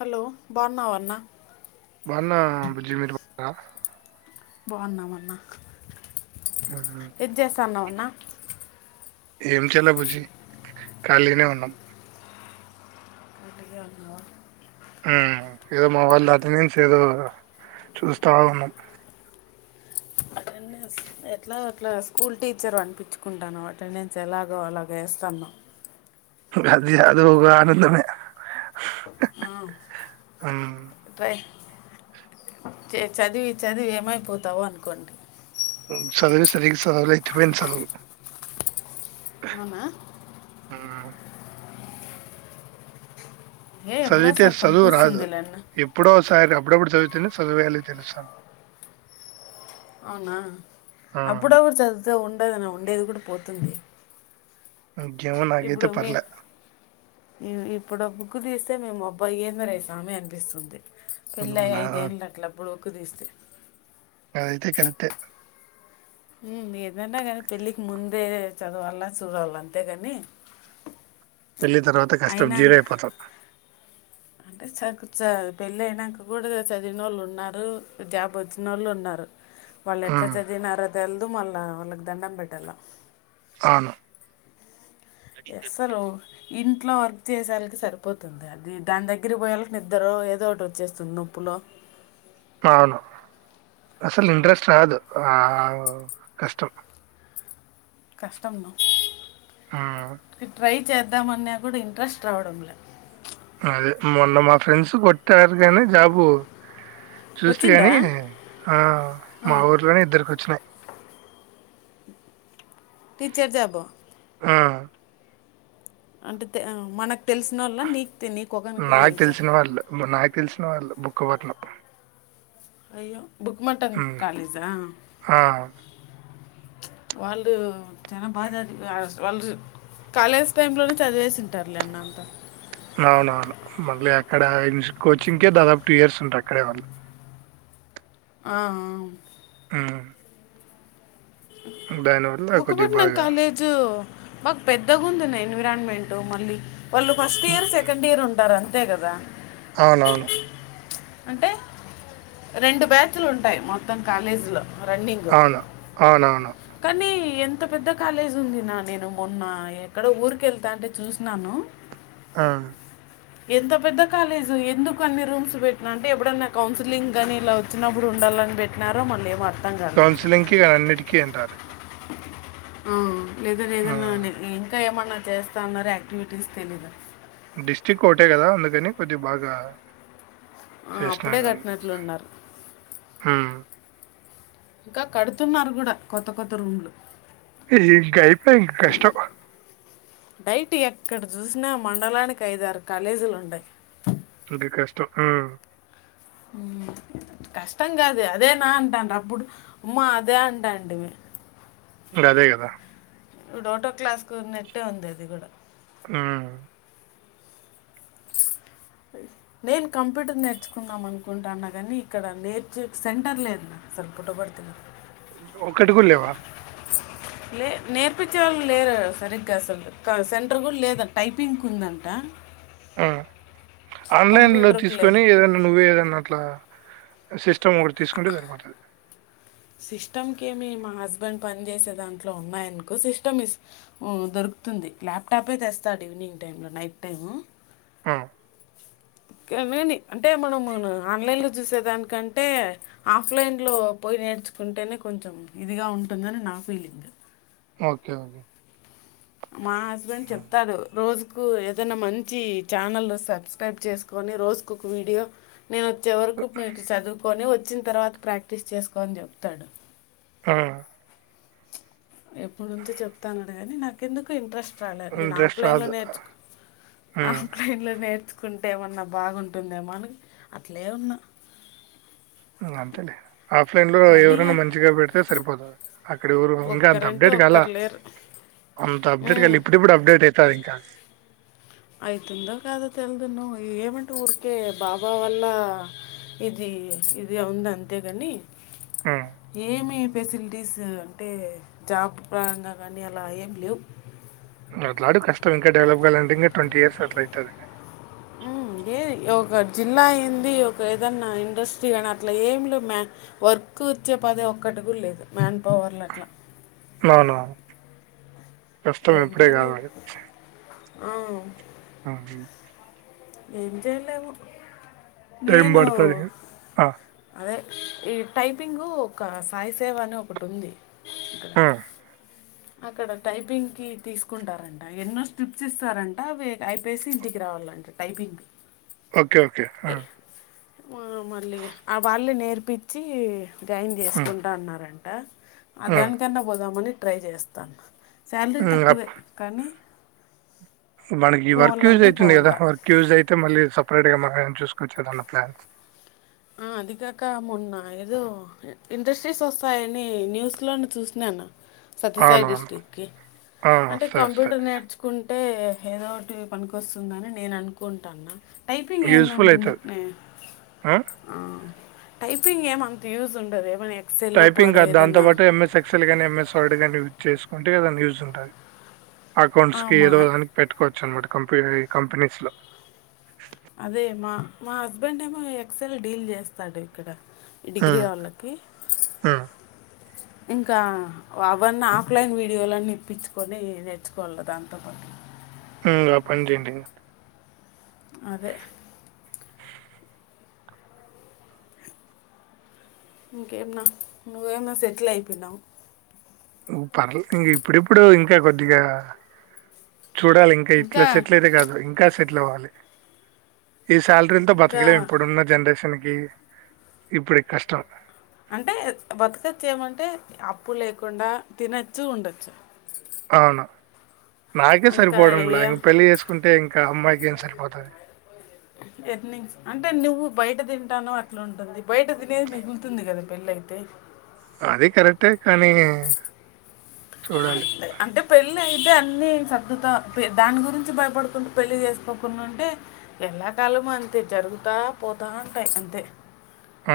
Hello బాగున్నావన్న బన్నా బుజి మీరు బావున్నా అన్న ఉమ్. ఏం చేస్తాన్నా అన్న ఏం చేల బుజి ఖాళీనే ఉన్నాం కలిగే ఉన్నవ ఉమ్ ఏదో మా వాళ్ళు అటి నుంచి ఏదో చూస్తా ఉన్నాం అటెండెన్స్ ఎట్లా అట్లా స్కూల్ టీచర్ అనిపించుకుంటాను అటెండెన్స్ ఎలాగో అలాగ వేస్తాను గధ అదగా ఆనందమ ఆ అ టై చదివి చదివి ఏమైపోతావో అనుకోండి చదువి సరి చలవులు అయితుపోయింది చలవు అవునా ఏ చదివితే ఎప్పుడోసారి చదువు రాదు పనికొస్తుంది లేన్న ఎప్పుడోసారి అప్పుడప్పుడు చదువు సదువేల తెలుసా అవునా అప్పుడప్పుడు చదివుతే ఉండద ఉండేది కూడా పోతుంది ముకేమో నాగేతే ఇప్పుడు మీ పర్లే ఇ- ఇప్పుడు బుక్కు తీస్తే మేము అబ్బాై ఏందరేయా సామీ అనిపిస్తుంది పెళ్లి ఇప్పుడు అయి నా ఐదేంలక్లప్పుడు [unintelligible] తీస్తే అ అయితే కరెక్ట్ ఎ ఏదన్నా కాని పెళ్ళికి ముందే చదవాలా చూడాలా అంతే కాని పెళ్ళిన తర్వాత కష్టం జీరో అయిపోతాం అంటే చదువు చ పెళ్ళి అయినాక కూడా చదివిన ఒళ్ళు ఉన్నారు జాబ్ వచ్చిన ఒళ్ళు ఉన్నారు వాళ్ళు ఎట్లా ఉమ్, చదివినారో తెల్దు మళ్ళా వాళ్ళకి దండం పెట్టాల అవును ఎ సలు ఇంట్లో వర్క్ చేసేళ్కి సరిపోతుంది అది దాని దగ్గర పోయేళ్కి నిద్ద్ర ఏదో ఒకటి వచ్చేస్తుంది నొప్పులో అవును అసలు ఇంట్రెస్ట్ రాదు ఆ కష్టం కష్టంను ఉమ్ చేద్దామన్నా కూడా ఇంట్రెస్ట్ రావడంలే అదే మొన్న మా ఫ్రెండ్స్ కొట్టారు కానీ జాబు చూస్తే వచ్చిందా కాని ఆ మా ఊర్లోనే ఇద్దరికీ వచ్చినాయి టీచర్ జాబ్ ఆ అంటే తే మనకు తెలిసిన వాళ్ళ నీకు నీ ఒకకరికే నాకు తెలుసా తెలిసిన వాళ్ళు. నాకు తెలిసిన వాళ్ళు బుక్ వాటలో అయ్యో బుక్ మటం కాలేజా ఆ! వాళ్ళు చాలా బాగా చది వాళ్ళు కాలేజ్ టైంలోనే చదివేసింటారు లేన్న అంతా అవునవును మళ్ళీ అక్కడ కోచింగ్కే దాదాపు టూ ఇయర్స్ ఉంట అక్కడే వాళ్ళు ఆ ఉ దానివల్ల కొద్దిగా బాగా మాకు పెద్దగా ఉందిన్న ఎన్విరాన్మెంట్ మళ్ళీ వాళ్ళు ఫస్ట్ హ్మ్. ఇయర్ సెకండ్ ఇయర్ ఉంటారని అంతే గాద అవునవును. అంటే రెండు బ్యాచ్ లు ఉంటాయి మొత్తం కాలేజీలో. రన్నింగ్ అవును. అవునవును నీ ఎంత పెద్ద కాలేజ్ ఉంది న్నా నేను మొన్న ఎక్కడో ఊరికెళ్తాంటే చూసినాను. ఆ ఎంత పెద్ద కాలేజు ఎందుకు అన్ని రూమ్స్ పెట్టినా అంటే ఎప్పుడైన్నా కౌన్సిలింగ్ గానీ ఇలా వచ్చినప్పుడు ఉండాలని పెట్టినారో మళ్ళీ ఏమో అర్ కౌన్సిలింగ్ కి ఇగ అన్నిటిక్ కీ అంట అది ఉమ్ లేదు లేదన్నా హ్మ్. అండి ఇంకా ఏమన్ మరి చేస్తా ఉన్నారు యాక్టివిటీస్ తెలీదు. డిస్ట్రిక్ కోటే కదా అందుకని కొద్దిగ బాగా ఆ అప్పుడే చేసినారు దాన్ని. కట్టినట్లు ఉన్నారు. హ్మ్. ఇంకా కడుతున్నారు కూడా కొత్త కొత్త రూమ్ లు ఇయ్యింక అయిపోయ్ ఇంక కష్టం. నైట్ ఎక్కడ చూసినా మండలానికి ఐదారు కాలేజీ లుండై. కొద్ది కష్టం ఆ ఊమ్ కష్టం కాదు అదేనా అంటాండ అప్పుడు ఉమా అదే అంటాంటిమి. మరి అదే గదా ఇప్పుడు ఒకటో క్లాస్కు ఉన్నట్టే ఉంది అది గూడా ఊమ్ నేను కంప్యూటర్ నేర్చుకుందాం అనుకుంటాన్నా గానీ ఇక్కడ నేర్చు సెంటర్ లేదు అసలు పుట్టపర్తి లో ఒకటి కూడా లేవా? లే నేర్పించే వాళ్ళు లేరు సరిగ్గా అసలు కా సెంటర్ కూడా లేదు టైపింగ్ కుందంటా ఆ ఆన్లైన్ లో కంప్యూటర్కి లేదు తీసుకొని ఏదన్నా నువ్వే ఏదన్నా అట్లా సిస్టమ్ ఒకటి తీసుకుంటే సరిపోతది. సిస్టమ్కి ఏమి మా హస్బెండ్ పని చేసే దాంట్లో ఉన్నాయనుకో సిస్టమ్ ఇస్ ఊమ్ దొరుకుతుంది. ల్యాప్టాపే తెస్తాడు ఈవినింగ్ టైంలో నైట్ టైము ఆ! [unintelligible] అంటే మనము ఆన్లైన్లో చూసేదానికంటే ఆఫ్లైన్లో పోయి నేర్చుకుంటేనే కొంచెం ఇదిగా ఉంటుందని నా ఫీలింగ్ ఓకే ఓకే మా హస్బెండ్ చెప్తాడు రోజు కు ఏదైనా మంచి ఛానల్ సబ్స్క్రైబ్ చేసుకొని, రోజుకోక వీడియో నేనొచ్చే వరకు మీరిక చదువుకొని వ వచ్చిన తర్వాత ప్రాక్టీస్ చేసుకో అని చెప్తాడు. ఆ ఎప్పుడు నుంచో చెప్తాన్నాడు గాని నాకెందుకో ఇంట్రెస్ట్ ట్ రాలే నేను ఇంట్రెస్ట్ ఆఫ్లైన్లో రాదు. నేర్చుక్ హ్మ్. ఆఫ్లైన్లో నేర్చు కుంటే ఏమన్నా బాగుంటుందేమో అని అట్లే ఉన్నా ఊ అంతేలే. ఆఫ్లైన్ లో అదిగా ఎవరైనా మంచిగా పెడితే సరిపోతారు అక్కడ ఎవరు ఇంగ అంత ఒక్కరంటే అప్డేట్ గాలా ఒక్కరు లేరు అంత అప్డేట్ ఉమ్. గాల్ ఇప్పుడిప్పుడు అప్డేట్ అయ్ తారింకా అయితుందో కాదో తెలిదు. న్ ఏమంటే ఊరికే బాబా వల్ల ఇది ఇది వుంది అంతేగాని హ్మ్. ఏమి ఫెసిలిటీస్ అంటే జాబ్ ప్రరంగా కానీ అలా ఏం లేవు. అట్లాడు కష్టం ఇంకా డెవలప్ కాయాలంటే ఇంకా ట్వంటీ ఇయర్స్ అట్ల అవుతుంది. ఉమ్ ఏ ఒక జిల్లా అయింది. ఒక ఏదన్నా ఇండస్ట్రీ కానీ అట్లా ఏం లేదు. మ్య వర్క్ వచ్చే పదే ఒక్కటికు లేదు మ్యా పవర్లెట్లా అవునవును. కష్టం ఇపుడే కావాలి. ఆ ఆ ఏం చేయలేం టైమ్ పడతది ఆ అదే ఈ టైపింగ్ ఒక సాయిసేవ అని ఒకటి ఉంది. ఇక్కడ ఆ! అక్కడ టైపింగ్కి తీసుకుంటారంట. ఎన్నో స్క్రిప్ట్స్ ఇస్తారంట అ అయిపేసి ఇంటికి రావాలంట టైపింగ్కి ఓకే ఓకే అ ఆ మళ్ళీ ఆ వాళ్లే నేర్పించి. జాయిన్ హ్మ్. చేసుకుంటా అన్నారూ ఆ ఆ హ్మ్. దానికన్నా పోదామని ట్రై చేస్తే తన శాలరీ హ్మ్. తక్కువే అప్ కానీ, మనకి వర్క్ యూజ్ పోవాలంటే అయితుంది. కదా పోవాలా వర్క్ యూజ్ అయితే మళ్ళ సపరేట్ గా మన ఆ చూసుకొచ్చదన్న ప్లాన్స్. ఆ అదిగాక మొన్న ఏదో ఇండస్ట్రీస్ వస్తాయని న్యూస్ లో చూసినాను. సత్యసాయి అవునవును. డిస్టిక్ కి ఆ! అంటే వస్తాయి. వస్తాయి. కంప్యూటర్ నేర్చుకుంటే అంటే ఏదోటి పనికొస్తుందని నేను అనుకుంటన. టైపింగ్ ఏందు యూజ్‌ఫుల్ ఉంటుంది అయితది. ఇట్నె ఆ టైపింగ్ ఏమ అంత యూజ్ ఉండదు. ఏమ టైపింగ్ కాదు దాంతోపాటు ఎంఎస్ ఎక్సెల్ కానీ ఎంఎస్ వర్డ్ గాని, చేసుకుంటే ఏదన్నా యూస్ ఉంటది. ఆ, అకౌంట్స్ కి మా ఏదో దానికి పెట్టుకోవచ్చు. అన్నమాట కంపెనీ కంపెనీస్ లో అదే మా మా హస్బెండ్ ఏమో ఎక్సెల్ డీల్ చేస్తాడు. ఇక్కడ డిగ్రీ హ్మ్. వాళ్ళకి హ్మ్. ఇంకా వ అవన్నీ ఆఫ్లైన్ వీడియోలన్ని ఇప్పిచ్చుకొనీ నేర్చుకోవాలి దాంతోపాటు హూ ఆ పని చేయండి అదే ఇంకేం న నువ్వేమొ సెటిల్ అయిపోయినావు ఉ పర్ల్ ఇప్పుడిప్పుడు ఇంకా కొద్దిగా చూడాలింకా ఇట్లా ఇంకా సెటిల్ అయితే కాదు ఇంకా సెట్ ట్లోవాలి ఈ సాలరీల్తో ఇంకా బతకలేం ఇప్పుడున్న జనరేషన్ గి ఇప్పుడీ కష్టం అంటే బతకొచ్చు ఏమంటే అప్పు లేకుండా తినచ్చు ఉండొచ్చు అవును నాకే ఇంకా సరిపోవడంలా ఏం ఇ పెళ్లి చేసుకుంటే ఇంకా అమ్మాయికి ఏం సరిపోతాది ఎర్నింగ్స్ అంటే నువ్వు బయట తింటాన్నవ్ అట్లా ఉంటుంది బయట తినేది మిగులుతుంది గదా పెళ్ళి అయితే అదీ కరెక్టే కానీ చూడాలి అంటే పెళ్ళి అంటే అన్నీ సర్దుతా పె దాని గురించి భయపడుకుంటూ పెళ్ళి చేసుకోకుండా ఉంటే ఎల్లా కాలము అంతే జరుగుతా పోతా ఉంటాయి అంతే ఆ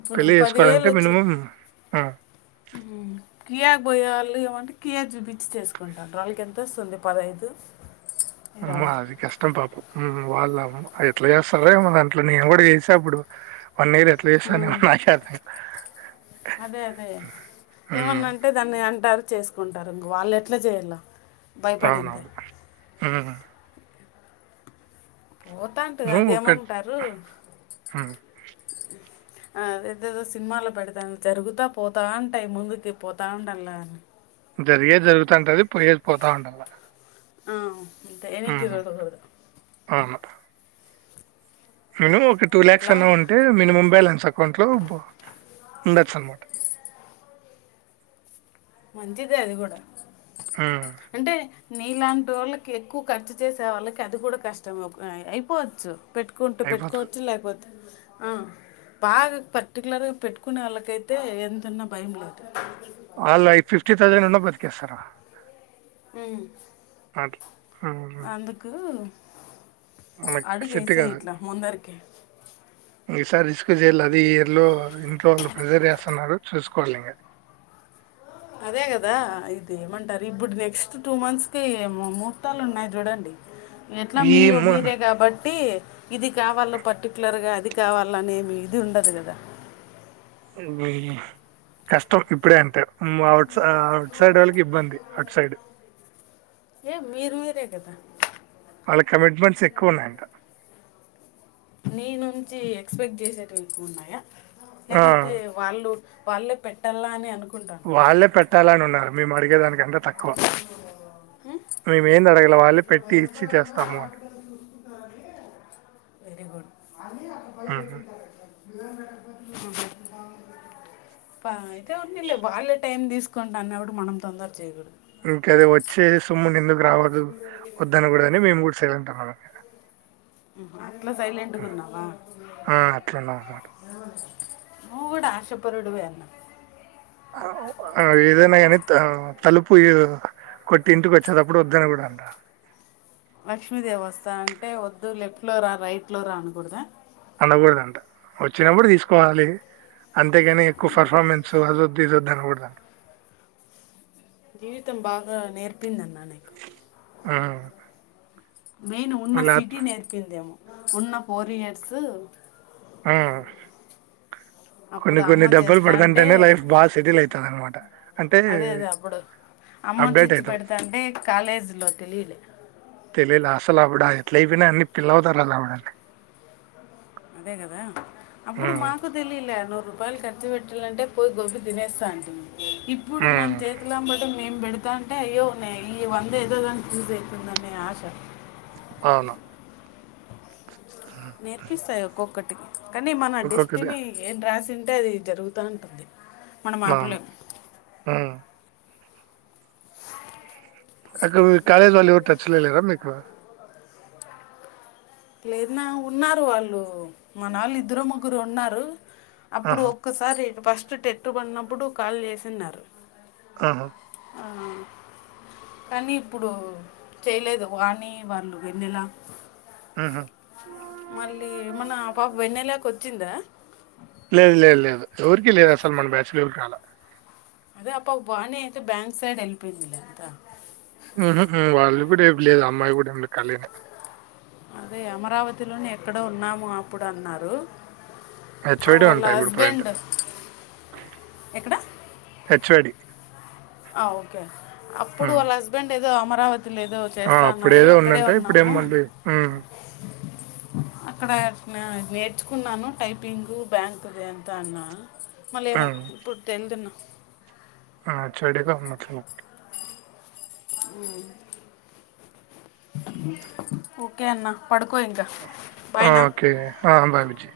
ఇప్పుడు పెళ్లి పదివేలు చేసుకోవాలంటే వచ్చి మినిమం అ కియాగ్ బోయె వాళ్ళు ఏవంటి కియా చూపించి చేసుకుంటాన్రు వాళ్ళకి ఎంతొస్తుంది పదైదు అమ్మా అది కష్టం పాప హూమ్ వాళ్ళ అమ్మ అది ఎట్లా చేస్తారో ఏమో దాంట్లో నేను గూడా చేసా అప్పుడు వన్ ఇయర్ ఎట్లా చేశానో ఏమో నాకేం అర్థం అదే అదే హుమ్ ఏమన్నా అంటే దాన్ని అంటారు చేసుకుంటారు ఇంగ వాళ్ళు ఎట్లా చేయల్లా అవునవును హుమ్ పోతాంటు నువ్వు అది ఒక ఏమంటారూ హ్మ్. ఆ అదేదో సినిమాలో పెడతా జరుగుతా పోతా ఉంటాయి ముందుకి పోతా ఉండాల్లా అని జరిగేది జరుగుతా ఉంటది పోయేది పోతా ఉండాల ఆ అంతే వెనక్కి ఉహు చూడకూడదు అవును నేనూ ఒక టూ ల్యాక్స్ అట్లా అన్నావంటే మినిమం బ్యాలెన్స్ అకౌంట్ లో బా ఉండొచ్చు అనమాట మంచిదే అది గూడా హ్మ్. అంటే నీలాంటోళ్ళకి ఎక్కువ ఖర్చు చేసే వాళ్ళకి అది కూడా కష్టం ఉగ్ అయ్ అయిపోవచ్చు పెట్టుకుంటూ అయిపోతది. పెట్టుకోవచ్చు లేకపోతే అ బాగా పర్టిక్యులర్గా పెట్టుకునోళ్ళకైతే ఏం తిన్నా భయం లేదు ఆల్ ఐఫిల్ ఎట్లగయిన నన్ను బతికేస్తారా మ్ ఉమ్. అందుకూ మనకి సెట్ అడిగేసేఇట్లా ముందరికి ఇంకసారి రిస్క్ చేయలే అది ఇయర్లో ఇంట్లో వాళ్ళు ప్రిజర్ చేస్తున్నారు చూసుకోవాలి ఇంకా అదే కదా ఇది ఏమంటారు ఇప్పుడు నెక్స్ట్ టూ మంత్స్ కే ము-ముహూర్తాలు ఉన్నాయి చూడండి ఎట్లా ఈ మీరు ము- మీరే కాబట్టి ఇది కావాల పర్టిక్యులర్ గా అది కావాలనేమి ఇది ఉండదు కదా అమ్మ నీ కష్టం ఇప్పుడే అంటే మ్ ఔట్ స ఆఔట్ సైడోళ్ళకి ఇబ్బంది అట్ సైడ్ ఏ మీరు మీరే కదా వాళ్ళ కమిట్మెంట్స్ ఎక్కువున్నాయంట నీ నుంచి ఎక్స్పెక్ట్ చేసేటటివి ఎక్కువున్నాయా ఆ, లేపోతే వాళ్ళు వాళ్ళే పెట్టాలా అని అనుకు వాళ్ళే పెట్టాలని ఉన్నారు మీ మడిగేదనికి కంట తక్కువ ను మేందడగా ఇట్లో భయంతోనైనా హపిటల్ చూసుకుంట వెరీ గుడ్ అని అక్కడ ఉమ్. పెట్టిరు అయితే ఉందిలే వాళ్ళే టైం తీసుకుం అన్నప్పుడు మనం తొందర చేయకూడదు ఇంక అది వచ్చే సుమ్ము క ఎందుకు గ రావదు వద్దాని కూడా అని మేము కూడా సైలెంట్ ఉన్నాము [inaudible] అట్లా సైలెంట్గా ఉన్నావా ఆ, అట్లున్నాము నువ్వు కూడా ఆశపరిడువేన్నా ఏదైనా కానీ తలుపు కొట్టి ఇంటికి వచ్చేటప్పుడు వద్దనకూడాదంటా లక్ష్మీదేవ వస్తా అంటే వద్దు లెఫ్ట్ ఫ లోలోరా రైట్ ఫ్లో రా అనకూడదా అనకూడదంట వచ్చినప్పుడు తీసుకోవాలి అంతేగాని ఎక్కువ పర్ఫార్మెన్స్ అ అదుద్దు ఇదొద్దు అనకూడదు జీవితం బాగా నేర్పింది అన్న నీకు ఆ మెయిన్ ఉన్న సిటీ నేర్పిందేమో ఉన్న ఫోర్ ఇయర్సు ఆ కొన్ని అప్పుడు కొన్ని అమ్మ దేబలు చేస్తా అంటే పడదంటేనే లైఫ్ బాగా సెటిల్ అవుతది అనమాట అంటే అదే అదే అప్పుడు అమ్మ అప్డేట్ తెచ్చి అవుతాం పెడతా అంటే కాలేజీలో తెలియలే తెలియలే అసలు అప్పుడా ఎట్లా అయిపోయినా అన్ని పిల్ల అవుతారులా అదే కదా అప్పుడు మాకు తెలిలే నూరు రూపాయలు ఖర్చు పెట్టాలంటే పోయి గోబీ తినేస్తా అంట ఇప్పుడు మన ఉమ్, చేతులాబట్ మేం పెడతా అంటే అయ్యో న ఈ వంద ఏదోదానికి చూస అవుతుందని ఆశ అవును నేర్పిస్తాయి ఒక్కొక్క కానీ మన ఇంకొక ది- డిస్టిని ఏం రాసింది అంటే అది జరుగుతూ ఉంటుంది మనం అవును ఆపలేము ఆ అక్కడ కాలేజ్ వాళ్ళు ఎవరు టచ్చలోలేరా మీకు లేదన్నా ఉన్నారు వాళ్ళు మన వాళ్ళు ఇద్దరు ముగ్గురు ఉన్నారు అప్పుడు ఆహా, ఒక్కసారి ఫస్ట్ ఫస్ట్ టెట్టుబడినప్పుడు కాల్ చేసిన్నారు ఆహా ఆ కానీ ఇప్పుడు చేయలేదు వాణి వాళ్ళు వెన్నెలా ఊహు మళ్ళీ మన్నా పాప వెన్నేలాక వచ్చిందా లేదు లేదు లేదు ఎవరికీ లేదు అసల్మాన్ బ్యాచలుకిన్నాాల అదే అప్ప బాని అయితే బ్యాంక్ సైడ్ హెల్ప్ ఎంతా ఊహు వాళ్ళు కూడా ఇ లేదు అమ్మాయి కూడా ఏ కళిన అదే అమరావతిలోని ఎక్కడ ఉన్నాము అప్పుడు అన్న ఆ హెచ్‌వై‌డే వాళ్ళ అంట ఇప్పుడు ప్రజెంట్. హస్బెండ్ ఎక్కడ హెచ్డి ఆ ఓకే అప్పుడు వాళ్ళ హస్బెండ్ అమరావతి ఆ అప్పుదు ఏదో ఉండంటే ఇప్పుడేమ్మండి అక్కడ నేర్చుకున్నాను టైపింగ్ బ్యాంకుది ఎంత అన్నా మళ్ళ ఏమో హ్మ్. ఇప్పుడు తెలిదున్నా ఆ చడేగా మ ఉ ఒకే ఆన్నా ఓకే భాబజీ